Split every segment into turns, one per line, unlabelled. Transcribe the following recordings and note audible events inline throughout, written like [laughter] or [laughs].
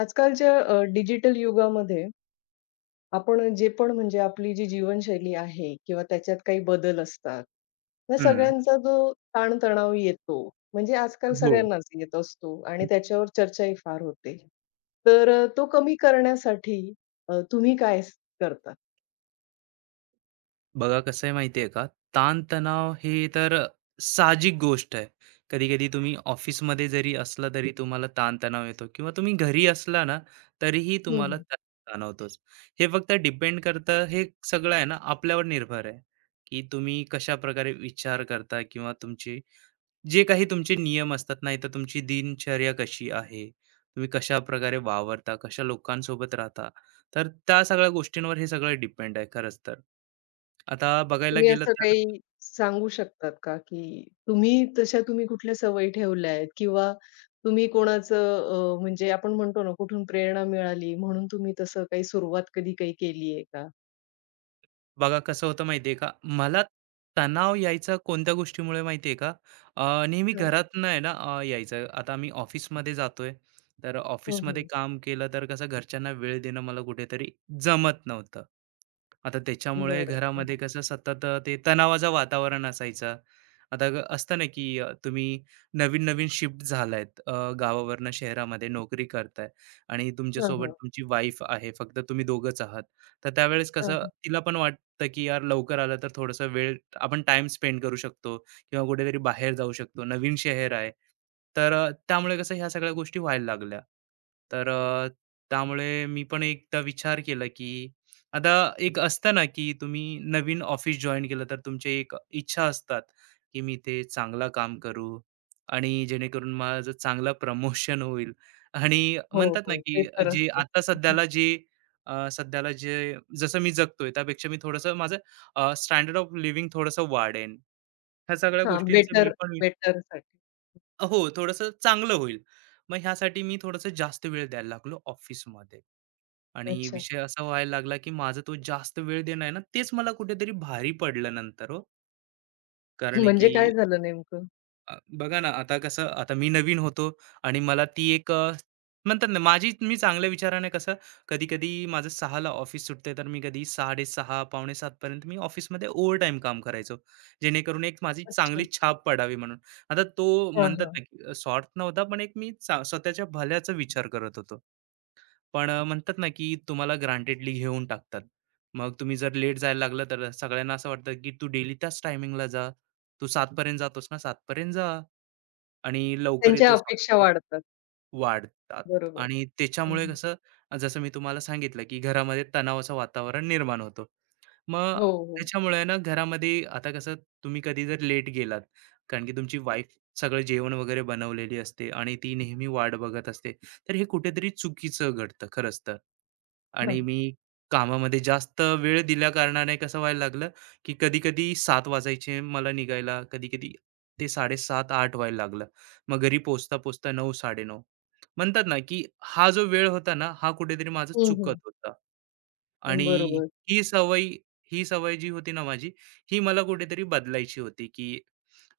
आजकालच्या डिजिटल युगामध्ये आपण जे पण म्हणजे आपली जी जीवनशैली आहे किंवा त्याच्यात काही बदल असतात. या
हं,
सगळ्यांचा जो ताणतणाव येतो, म्हणजे आजकाल
हो.
सगळ्यांनाच येत असतो आणि त्याच्यावर चर्चाही फार होते. तर तो कमी करण्यासाठी तुम्ही काय करता?
बघा कसं आहे माहिती आहे का, ताण हे तर साहजिक गोष्ट आहे. कधी-कधी तुम्ही ऑफिसमध्ये जरी असला तरी तुम्हाला ताण येतो किंवा तुम्ही घरी असला ना, तरीही तुम्हाला ताण जाणवतोच. हे फक्त डिपेंड करतं, हे सगळं आहे ना, आपल्यावर निर्भर आहे, की तुम्ही कशाप्रकारे विचार करता किंवा तुमची जे काही तुमचे नियम असतात नाही तर तुमची दिनचर्या कशी आहे, तुम्ही कशा प्रकारे वावरता, कशा लोकांसोबत राहता, तर त्या सगळ्या गोष्टींवर हे सगळं डिपेंड आहे खरंच तर. आता बघायला
तुम्ही
गेलं
असं
तर
काही सांगू शकतात का, की तुम्ही तशा तुम्ही कुठल्या सवयी ठेवल्या आहेत किंवा तुम्ही कोणाचं म्हणजे आपण म्हणतो ना, कुठून प्रेरणा मिळाली म्हणून तुम्ही तसं काही सुरुवात कधी काही केली आहे का?
बघा कसं होतं माहितीये का, मला तणाव यायचा कोणत्या गोष्टीमुळे माहितीये का, नेहमी
हो.
घरातनं आहे ना, यायचं. आता मी ऑफिसमध्ये जातोय, तर
हम्म,
ऑफिसमध्ये
हम्म.
काम केलं तर कसं घरच्यांना वेळ देणं मला कुठेतरी जमत नव्हतं. आता त्याच्यामुळे
बरं. हं.
घरामध्ये कसं सतत ते तणावाचं वातावरण असायचं. आता असतं ना की तुम्ही नवीन नवीन शिफ्ट झालायत, गावावरनं शहरामध्ये नोकरी करताय आणि
हं, हं. बरं.
तुमच्यासोबत
हां, हां.
तुमची वाईफ आहे, फक्त तुम्ही दोघंच आहात. तर त्यावेळेस
हां, हां. हां,
कसं
हां.
तिला पण वाटतं वाटतं की यार लवकर आलं तर थोडासा वेळ आपण टाइम स्पेंड करू शकतो किंवा कुठेतरी बाहेर जाऊ शकतो, नवीन शहर आहे. तर त्यामुळे कसं ह्या सगळ्या गोष्टी व्हायला लागल्या. तर त्यामुळे मी पण एकदा विचार केला, की आता एक असतं ना की तुम्ही नवीन ऑफिस जॉईन केलं तर तुमची एक इच्छा असतात, की मी ते चांगला काम करू आणि जेणेकरून माझं चांगलं प्रमोशन होईल. आणि
हो,
म्हणतात ना
हो. ते
की
तर
जे
असतं.
आता
[laughs]
सध्याला जे अ, सध्याला जे जसं मी जगतोय त्यापेक्षा मी थोडंसं माझं स्टँडर्ड ऑफ लिव्हिंग थोडंसं वाढेन. ह्या सगळ्या
हां,
गोष्टींचं मी
बेटर
पण वि
बेटरसाठी.
हो, थोडंसं चांगलं होईल. मग ह्यासाठी मी थोडंसं जास्त वेळ द्यायला लागलो ऑफिसमध्ये आणि
अच्छा.
विषय असा व्हायला लागला, की माझा तो जास्त वेळ देणं आहे ना, तेच मला कुठेतरी भारी पडलं नंतर, हो. कारण
म्हणजे
की
काय झालं नेमकं?
बघा ना, आता कसं आता मी नवीन होतो आणि मला ती एक म्हणतात ना, माझी मी चांगल्या विचाराने कसं कधी-कधी माझं सहाला ला ऑफिस सुटते, तर मी कधी 6:30, पावणे 7 पर्यंत मी ऑफिसमध्ये ओव्हरटाईम काम करायचो. जेणेकरून एक माझी
अच्छा.
चांगली छाप पडावी म्हणून. आता तो
हां,
म्हणतात
हां.
ना, की स्वार्थ नव्हता, पण एक मी चा स्वतःच्या भल्याचा विचार करत होतो. पण म्हणतात ना, की तुम्हाला ग्रांटेडली घेऊन टाकतात. मग तुम्ही जर लेट जायला लागलं, तर सगळ्यांना असं वाटतं, की तू डेली त्याच टायमिंगला जा. तू 7 जातोस ना, 7 जा. आणि लवकर
त्यांच्या
येतोय
अपेक्षा
सॉफ्टवेअर
वाढतात.
वाढतात.
बरोबर.
आणि
हं,
त्याच्यामुळे
हं.
कसं जसं मी तुम्हाला सांगितलं, की घरामध्ये तणावाचं वातावरण निर्माण होतं. मग
हो, हो.
त्याच्यामुळे आहे ना, घरामध्ये आता कसं तुम्ही कधी जर लेट गेलात, कारण की तुमची वाईफ सगळं जेवण वगैरे बनवलेली असते आणि ती नेहमी वाट बघत असते, तर हे कुठेतरी चुकीचं घडतं खरंच तर.
हां.
आणि मी कामामध्ये जास्त वेळ दिल्या कारणाने कसं व्हायला लागलं की कधी कधी 7 वाजायचे मला निघायला, कधी कधी ते 7:30, 8 व्हायला लागलं, मग घरी पोचता पोचता 9, 9:30. म्हणतात ना की हा जो वेळ होता ना, हा कुठेतरी माझा
हं,
चुकत
हं.
होता. आणि
बरोबर.
ही सवय ही सवय जी होती ना माझी, ही मला कुठेतरी बदलायची होती. की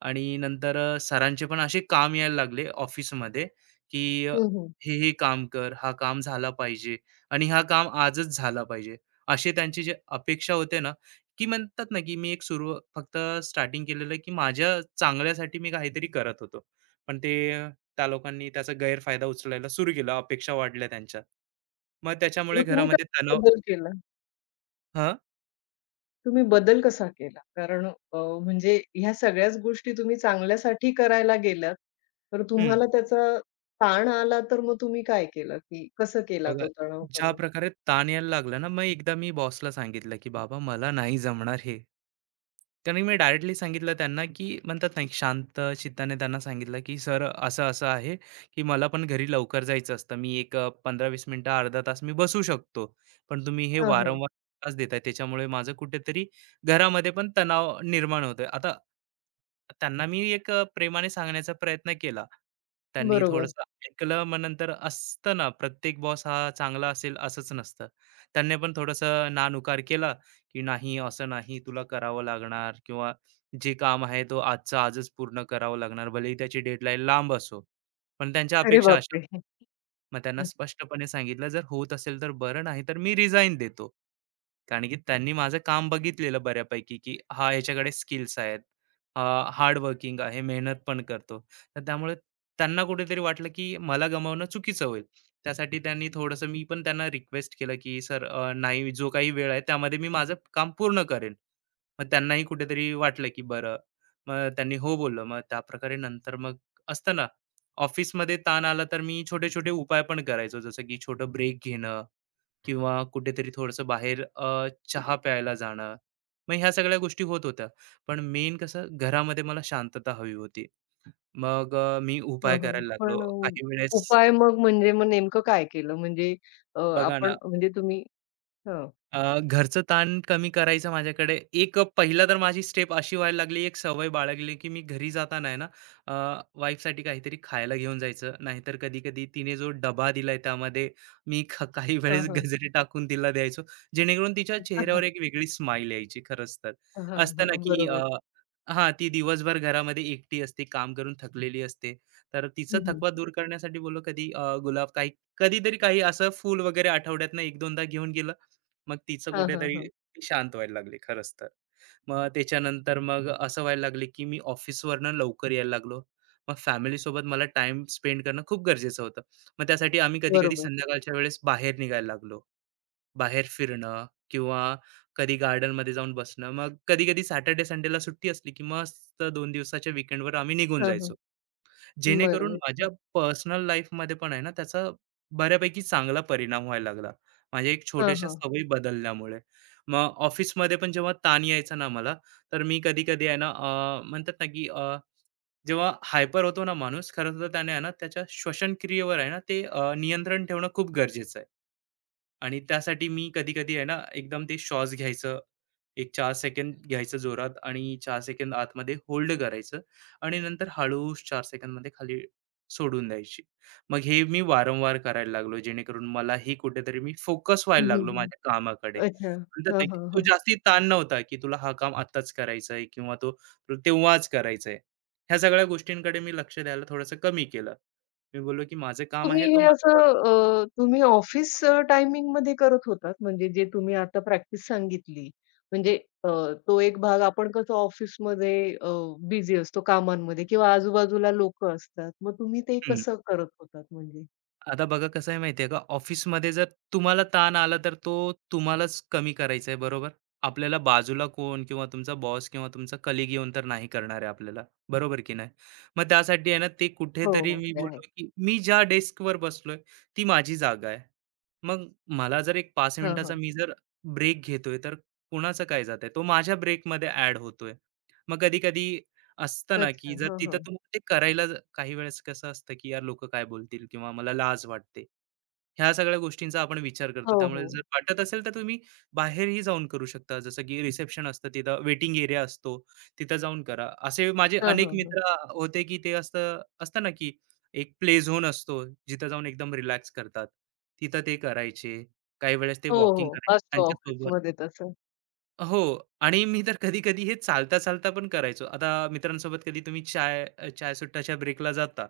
आणि नंतर सरांचे पण असे काम यायला लागले ऑफिसमध्ये, की
हं,
"हे, हे काम कर, हा काम झाला पाहिजे आणि हा काम आजच झाला पाहिजे." असे त्यांची जे अपेक्षा होते ना, की म्हणतात ना, की मी एक सुरू फक्त स्टार्टिंग केलेलं, की माझ्या चांगल्यासाठी मी काहीतरी करत होतो. पण ते त्या लोकांनी त्याचा गैरफायदा उचलायला सुरू केला. अपेक्षा वाढल्या त्यांच्या. मग त्याच्यामुळे
मग तुम्ही
घरामध्ये
कसा
तणाव.
बदल केला?
हं,
तुम्ही बदल कसा केला? कारण म्हणजे ह्या सगळ्याच गोष्टी तुम्ही चांगल्यासाठी करायला गेलात, तर तुम्हाला त्याचा ताण आला, तर मग तुम्ही काय केलं, की कसं केला
बघा,
तो तणाव
ज्या
कमी?
प्रकारे ताण यायला लागला ना, मग एकदा मी बॉसला सांगितलं, की "बाबा मला नाही जमणार हे." त्यांनी मी डायरेक्टली सांगितलं त्यांना, की म्हणतात ना, शांत चित्ताने त्यांना सांगितलं, की "सर असं-असं आहे, की मला पण घरी लवकर जायचं असतं. मी एक 15-20 मिनिटं, अर्धा तास मी बसू शकतो. पण तुम्ही हे
हां, हां.
वारंवार त्रास देताय, त्याच्यामुळे माझं कुठेतरी घरामध्ये पण तणाव निर्माण होतोय. आता त्यांना मी एक प्रेमाने सांगण्याचा प्रयत्न केला. त्यांनी
बरोबर.
थोडंसं ऐकलं. मग नंतर असतं ना, प्रत्येक बॉस हा चांगला असेल असंच नसतं. त्यांनी पण थोडंसं नानुकार केला, की "नाही, असं नाही, तुला करावं लागणार किंवा जे काम आहे तो आजचा आजच पूर्ण करावं लागणार." भलेही त्याची डेडलाईन लांब असो, पण त्यांच्या
अरे
अपेक्षा अशा.
बापरे!
मग त्यांना
हं,
स्पष्टपणे सांगितलं, "जर होत असेल तर बरं, नाही तर मी रिझाइन देतो." कारण की त्यांनी माझं काम बघितलेलं बऱ्यापैकी, की हा ह्याच्याकडे स्किल्स आहेत, अ, हार्ड वर्किंग आहे, मेहनत पण करतो. तर त्यामुळे त्यांना कुठेतरी वाटलं, की मला गमावणं चुकीचं होईल. त्यासाठी त्यांनी थोडंसं मी पण त्यांना रिक्वेस्ट केलं, की "सर नाही, जो काही वेळ आहे त्यामध्ये मी माझं काम पूर्ण करेन." मग त्यांनाही कुठेतरी वाटलं, की बरं. मग त्यांनी हो बोललं. मग त्याप्रकारे नंतर मग असतं ना, ऑफिसमध्ये ताण आला तर मी छोटे-छोटे उपाय पण करायचो. जसं की छोटं ब्रेक घेणं किंवा कुठेतरी थोडंसं बाहेर चहा प्यायला जाणं. मग ह्या सगळ्या गोष्टी होत होत्या. पण मेन कसं घरामध्ये मला शांतता हवी होती. मग मी उपाय
हां, हां.
करायला लागलो.
पण
काही वेळेस
उपाय मग म्हणजे मग नेमकं काय केलं? म्हणजे
बघा ना,
आपण म्हणजे तुम्ही हं.
घरचं ताण कमी करायचं माझ्याकडे एक पहिला तर माझी स्टेप अशी व्हायला लागली, एक सवय बाळगली की मी घरी जाताना आहे ना, अ, वाईफसाठी काहीतरी खायला घेऊन जायचं, नाहीतर कधी कधी तिने जो डबा दिलाय त्यामध्ये मी काही
हां,
वेळेस
हां.
गजरे टाकून तिला द्यायचो, जेणेकरून तिच्या
हां,
चेहऱ्यावर
हां.
एक वेगळी स्माईल यायची खरंच तर.
हां,
असतं
हां.
ना की
बरोबर.
हा ती दिवसभर घरामध्ये एकटी असते, काम करून थकलेली असते, तर तिचा
हं, हं.
थकवा दूर करण्यासाठी बोललो कधी गुलाब काही कधीतरी काही असं फूल वगैरे आठवड्यातनं एक दोनदा घेऊन गेलं, मग तिचं
हां, हां,
कुठेतरी
हां.
ती शांत व्हायला लागली खरंच तर. मग त्याच्यानंतर मग असं व्हायला लागले, की मी ऑफिसवरनं लवकर यायला लागलो. मग फॅमिलीसोबत मला टाइम स्पेंड करणं खूप गरजेचं होतं. मग त्यासाठी आम्ही कधी-कधी
बरोबर.
संध्याकाळच्या वेळेस बाहेर निघायला लागलो. बाहेर फिरणं किंवा कधी गार्डनमध्ये जाऊन बसणं. मग कधी-कधी सॅटर्डे, संडेला सुट्टी असली, की मस्त 2 दिवसाच्या वीकेंडवर आम्ही निघून
हां, हां.
जायचो. जेणेकरून
बरं. अच्छा.
माझ्या पर्सनल लाईफमध्ये पण आहे ना, त्याचा बऱ्यापैकी चांगला परिणाम व्हायला लागला, माझ्या एक
हां,
छोट्याशा
हां.
सवयी बदलल्यामुळे. मग ऑफिसमध्ये पण जेव्हा ताण यायचा ना मला, तर मी कधी-कधी आहे ना, म्हणतात ना की जेव्हा हायपर होतो ना माणूस खरं तर, त्याने आहे ना त्याच्या श्वसनक्रियेवर आहे ना ते नियंत्रण ठेवणं खूप गरजेचं आहे. आणि त्यासाठी मी कधी-कधी आहे ना, एकदम ते शॉट्स घ्यायचं. एक 4 सेकंद घ्यायचं जोरात आणि 4 सेकंद आतमध्ये होल्ड करायचं आणि नंतर हळू चार सेकंदमध्ये खाली सोडून द्यायची. मग हे मी वारंवार करायला लागलो, जेणेकरून मलाही कुठेतरी मी फोकस
हं,
व्हायला
हं,
लागलो
हं.
माझ्या कामाकडे.
अच्छा.
म्हणतात
हां,
ना, की
हां,
तो
हां.
जास्ती ताण नव्हता, की तुला हा काम आत्ताच करायचा आहे किंवा तो तुला तेव्हाच करायचा आहे. ह्या सगळ्या गोष्टींकडे मी लक्ष द्यायला थोडंसं कमी केलं. मी बोललो, की माझं काम
तुम्ही
आहे तो
हे असं
मला
तुम्ही ऑफिस टायमिंगमध्ये करत होतात? म्हणजे जे तुम्ही आता प्रॅक्टिस सांगितली. म्हणजे अ, तो एक भाग आपण कसं ऑफिसमध्ये अ, बिझी असतो कामांमध्ये किंवा आजूबाजूला लोकं असतात. मग तुम्ही ते
हं.
कसं करत होतात म्हणजे?
आता बघा कसं आहे माहितीये का, ऑफिसमध्ये जर तुम्हाला ताण आला तर तो तुम्हालाच कमी करायचा आहे, बरोबर. आपल्याला बाजूला कोण किंवा तुमचा बॉस किंवा तुमचा कलिग येऊन तर नाही करणार आहे आपल्याला, बरोबर की नाही. मग त्यासाठी आहे ना, ते
हो,
कुठेतरी
हो.
मी
ते आहे.
बोललो, की मी ज्या डेस्कवर बसलोय ती माझी जागा आहे. मग मला जर एक 5
हां,
मिनिटाचा
हां.
मी जर ब्रेक घेतोय तर कुणाचं काय जात आहे, तो माझ्या ब्रेकमध्ये ऍड होतोय. मग कधी कधी असतं ना, की
अच्छा.
जर
हां,
तिथं
हां.
तुम्हाला ते करायला ज- काही वेळेस कसं असतं, की यार लोक काय बोलतील किंवा मला लाज वाटते. ह्या सगळ्या गोष्टींचा आपण विचार करतो.
हो,
त्यामुळे
हो.
जर वाटत असेल, तर तुम्ही बाहेरही जाऊन करू शकता. जसं की रिसेप्शन असतं, तिथं वेटिंग एरिया असतो, तिथं जाऊन करा. असे माझे
हां,
अनेक
हां, हां.
मित्र होते, की ते असतं असतं ना, की एक प्ले झोन असतो, जिथं जाऊन एकदम रिलॅक्स करतात. तिथं ते करायचे. काही वेळेस ते
हो,
वॉकिंग
हो.
करायचे
असतो
त्यांच्यासोबत.
ऑफिसमध्ये तसं.
हो, आणि मी तर कधी-कधी हे चालता, चालता पण करायचो. आता मित्रांसोबत कधी तुम्ही चाय सुट्टाच्या ब्रेकला जाता,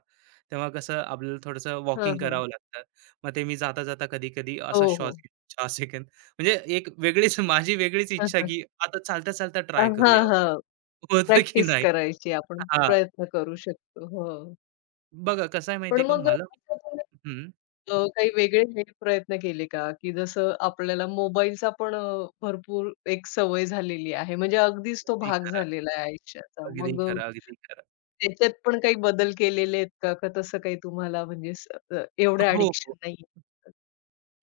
तेव्हा कसं आपल्याला थोडंसं
हां,
वॉकिंग
हां.
करावं लागतं. मग ते मी जाता-जाता कधी-कधी
हो,
असा श्वास
हो.
घेतो 4 सेकंद, म्हणजे एक वेगळीच माझी वेगळीच इच्छा, की
[laughs]
आता चालता-चालता
हां,
ट्राय
हां.
करूया.
हां, हां.
होतं की
प्रॅक्टिस
नाही?
करायची आपण
हां,
प्रयत्न करू शकतो. हो.
बघा कसं आहे
पण
माहिती का,
मग
मला
असं तुम्ही
हं.
काही वेगळे हे प्रयत्न केले का? की जसं आपल्याला मोबाईलचा पण भरपूर एक सवय झालेली आहे. म्हणजे अगदीच तो
अगदी
भाग
खरं,
झालेला आहे आयुष्याचा.
अगदी
मग
खरं, अगदी खरं.
त्याच्यात पण काही बदल केलेले आहेत का? का तसं काही तुम्हाला म्हणजे एवढं
हो, हो.
ॲडिक्शन नाहीये?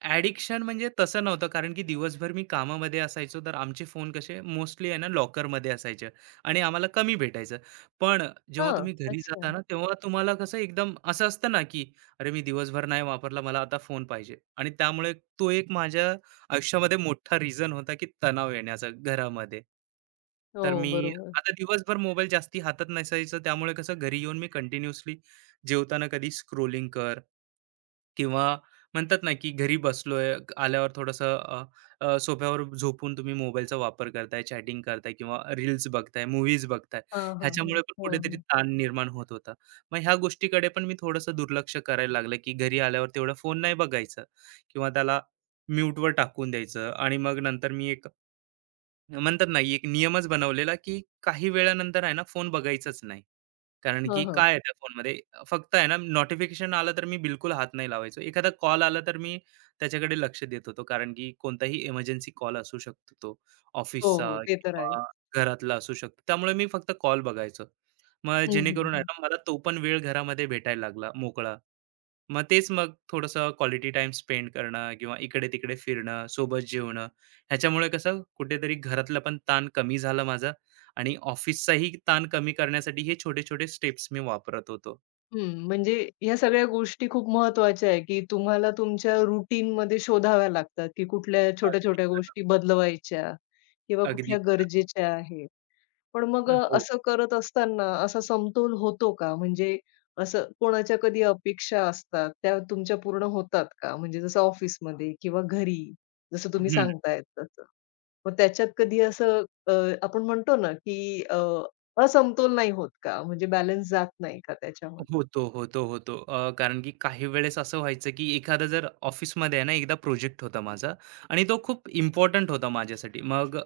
ॲडिक्शन म्हणजे तसं नव्हतं, कारण की दिवसभर मी कामामध्ये असायचो, तर आमचे फोन कसे मोस्टली आहे ना, लॉकरमध्ये असायचे आणि आम्हाला कमी भेटायचं. पण जेव्हा
हां.
तुम्ही घरी
अच्छा.
जाता ना, तेव्हा तुम्हाला कसं एकदम असं असतं ना की, अरे मी दिवसभर नाही वापरला, मला आता फोन पाहिजे. आणि त्यामुळे तो एक माझ्या आयुष्यामध्ये मोठा रिझन होता, की तणाव येण्याचा घरामध्ये. तर
हो,
मी
बरोबर.
आता दिवसभर मोबाईल जास्ती हातात नसायचं, त्यामुळे कसं घरी येऊन मी कंटिन्युअसली जेवताना कधी स्क्रोलिंग कर किंवा म्हणतात ना, की घरी बसलोय, आल्यावर थोडंसं अ, अ, सोफ्यावर झोपून तुम्ही मोबाईलचा वापर करताय, चॅटिंग करताय किंवा रील्स बघताय, मूव्हीज बघताय.
हां, हां, हां.
ह्याच्यामुळे पण
हो,
कुठेतरी
हो.
ताण निर्माण होत होता. मग ह्या गोष्टीकडे पण मी थोडंसं दुर्लक्ष करायला लागलं, की घरी आल्यावर तेवढा फोन नाही बघायचा किंवा त्याला म्यूटवर टाकून द्यायचं. आणि मग नंतर मी एक म्हणतात ना, एक नियमच बनवलेला, की काही वेळानंतर आहे ना, फोन बघायचाच नाही. कारण
हां,
की
हां.
काय आहे त्या फोनमध्ये. फक्त आहे ना, नोटिफिकेशन आलं तर मी बिलकुल हात नाही लावायचो. एखादा कॉल आला तर मी त्याच्याकडे लक्ष देत होतो. कारण की कोणताही इमर्जन्सी कॉल असू शकतो, तो
हो,
ऑफिसचा
हो. ते तर आहे.
किंवा घरातला असू शकतो. त्यामुळे मी फक्त कॉल बघायचो. मग
हं,
जेणेकरून आहे
हं,
ना, मला तो पण वेळ घरामध्ये भेटायला लागला मोकळा. मग तेच मग थोडंसं क्वालिटी टाईम स्पेंड करणं किंवा इकडे-तिकडे फिरणं, सोबत जेवणं. ह्याच्यामुळे कसं कुठेतरी घरातला पण ताण कमी झाला माझा, आणि ऑफिसचाही ताण कमी करण्यासाठी हे छोटे-छोटे स्टेप्स मी वापरत होतो.
हं, म्हणजे ह्या सगळ्या गोष्टी खूप महत्त्वाच्या आहे, की तुम्हाला तुमच्या रूटीनमध्ये शोधाव्या लागतात, की कुठल्या
अगदी
छोट्या-छोट्या
खरं.
गोष्टी बदलवायच्या किंवा
अगदी
कुठल्या
खरं.
गरजेच्या आहेत. पण मग
हो.
असं करत असताना असा समतोल होतो का? म्हणजे असं कोणाच्या कधी अपेक्षा असतात, त्या तुमच्या पूर्ण होतात का? म्हणजे जसं ऑफिसमध्ये किंवा घरी, जसं तुम्ही
हं.
सांगतायत तसं. मग त्याच्यात कधी असं आपण म्हणतो ना, की असमतोल नाही होत का? म्हणजे बॅलन्स जात नाही का त्याच्यामध्ये?
होतो. कारण की काही वेळेस असं व्हायचं, की एखादा जर ऑफिसमध्ये आहे ना, एकदा प्रोजेक्ट होता माझा आणि तो खूप इम्पोर्टंट होता माझ्यासाठी. मग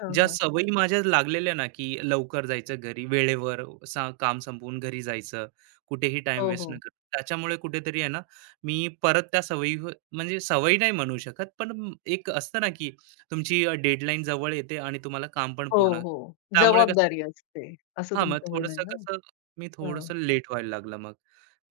हां,
ज्या
हां.
सवयी माझ्या लागलेल्या ना, की लवकर जायचं घरी, वेळेवर सा काम संपवून घरी जायचं, कुठेही टाइम
हो,
वेस्ट न
हो.
करता. त्याच्यामुळे कुठेतरी आहे ना, मी परत त्या सवयी म्हणजे सवयी नाही म्हणू शकत, पण एक असतं ना, की तुमची डेडलाईन जवळ येते आणि तुम्हाला काम पण
हो,
पूर्ण,
हो.
त्यामुळे
जबाबदारी असते, असं
हां, मग
तुमचं म्हणणं आहे
थोडंसं
ना?
कसं मी
हां.
थोडंसं लेट व्हायला लागलं मग.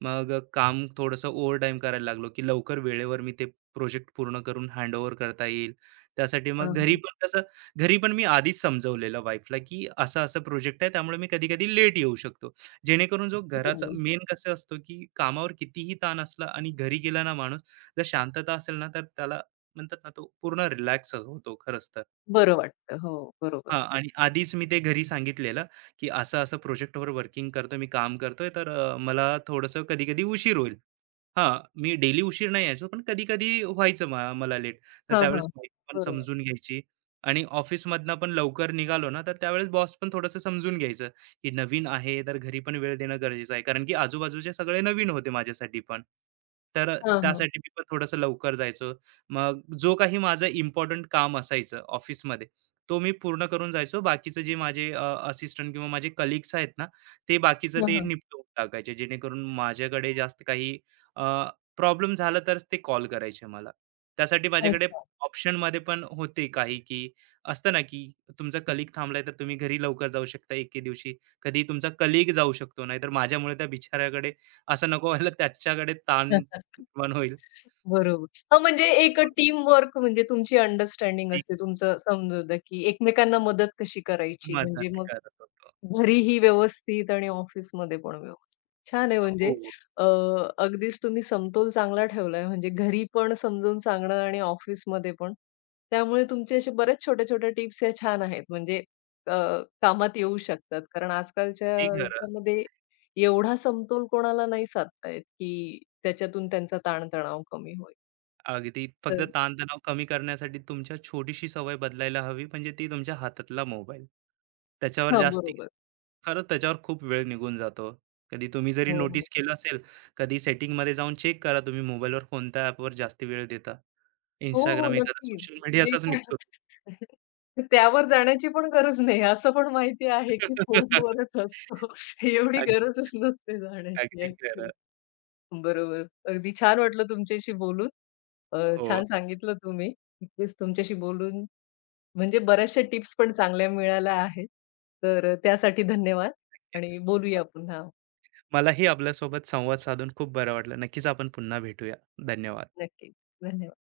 मग काम थोडंसं ओव्हरटाईम करायला लागलो, की लवकर वेळेवर मी ते प्रोजेक्ट पूर्ण करून हँडओव्हर करता येईल. त्यासाठी मग
हां,
घरी
हां.
पण कसं घरी पण मी आधीच समजवलेलं वाईफला, की असा-असा प्रोजेक्ट आहे, त्यामुळे मी कधी-कधी लेट येऊ शकतो. जेणेकरून जो घराचा
बरोबर.
मेन कसं असतो, की कामावर कितीही ताण असला आणि घरी गेला ना माणूस, जर शांतता असेल ना, तर त्याला म्हणतात ना, तो पूर्ण रिलॅक्स होतो खरंच तर.
बरं वाटतं. हो, बरोबर.
हां. आणि आधीच मी ते घरी सांगितलेलं, की असं-असं प्रोजेक्टवर वर्किंग करतो मी, काम करतोय, तर मला थोडंसं कधी-कधी उशीर होईल. हां, मी डेली उशीर नाही यायचो, पण कधी-कधी व्हायचं म मला लेट. तर
हां, हां.
त्यावेळेस वाईफ पण
बरोबर.
समजून घ्यायची. आणि ऑफिसमधनं पण लवकर निघालो ना, तर त्यावेळेस बॉस पण थोडंसं समजून घ्यायचं, की नवीन आहे, तर घरी पण वेळ देणं गरजेचं आहे. कारण की आजूबाजूचे सगळे नवीन होते माझ्यासाठी पण. तर
हां, हां.
त्यासाठी मी पण थोडंसं लवकर जायचो. मग जो काही माझं इम्पोर्टंट काम असायचं ऑफिसमध्ये तो मी पूर्ण करून जायचो. बाकीचं जे माझे असिस्टंट किंवा माझे कलीग्स आहेत ना, ते बाकीचं
हां,
ते
हां.
निपटवून टाकायचे. जेणेकरून माझ्याकडे जास्त काही प्रॉब्लेम झाला तरच ते कॉल करायचे मला. त्यासाठी माझ्याकडे
अच्छा.
ऑप्शनमध्ये पण होते काही, की असतं ना, की तुमचा कलीग थांबलाय तर तुम्ही घरी लवकर जाऊ शकता एके दिवशी. कधी तुमचा कलीग जाऊ शकतो. नाहीतर माझ्यामुळे त्या बिचाऱ्याकडे असं नको व्हायला, त्याच्याकडे ताण
[laughs]
निर्माण होईल.
बरोबर. हां, म्हणजे एक
मग
टीमवर्क म्हणजे तुमची अंडरस्टँडिंग असते, तुमचं समजवतं, की एकमेकांना मदत कशी करायची म्हणजे
मदत
मग
करत होतो.
घरीही व्यवस्थित आणि ऑफिसमध्ये पण व्यवस्थित. छान आहे म्हणजे
हो,
अ, अगदीच तुम्ही समतोल चांगला ठेवलाय म्हणजे घरी पण समजून सांगणं आणि ऑफिसमध्ये पण. त्यामुळे तुमचे असे बऱ्याच छोट्या-छोट्या टिप्स या छान आहेत म्हणजे अ, कामात येऊ शकतात. कारण आजकालच्या
किती
ह्याच्यामध्ये एवढा समतोल कोणाला नाही साधता येत, की त्याच्यातून त्यांचा ताणतणाव कमी होईल.
अगदी, फक्त
तर
ताणतणाव कमी करण्यासाठी तुमच्या छोटीशी सवय बदलायला हवी, म्हणजे ती तुमच्या हातातला मोबाईल. त्याच्यावर
हां,
जास्ती
बरोबर.
खरंच, त्याच्यावर खूप वेळ निघून जातो. कधी तुम्ही जरी
हो, हो.
नोटीस केलं असेल, कधी सेटिंगमध्ये जाऊन चेक करा, तुम्ही मोबाईलवर कोणत्या ॲपवर जास्ती वेळ देता.
हो, हो.
Instagram एखादा
नक्कीच.
सोशल
ते
मीडियाचाच
काय
निघतो.
[laughs] त्यावर जाण्याची पण गरज नाही. असं पण माहिती आहे, की
[laughs]
फोर्सवरच असतो. एवढी
अग,
गरजच नसते जाण्याची
अगदी खरं.
ॲक्चुअली. बरोबर. अगदी छान वाटलं तुमच्याशी बोलून. अ,
हो,
छान सांगितलं तुम्ही. नक्कीच तुमच्याशी बोलून म्हणजे बऱ्याचशा टिप्स पण चांगल्या मिळाल्या आहेत. तर त्यासाठी धन्यवाद आणि
तेच.
बोलूया पुन्हा.
मलाही आपल्यासोबत संवाद साधून खूप बरं वाटलं. नक्कीच आपण पुन्हा भेटूया. धन्यवाद.
नक्की. धन्यवाद.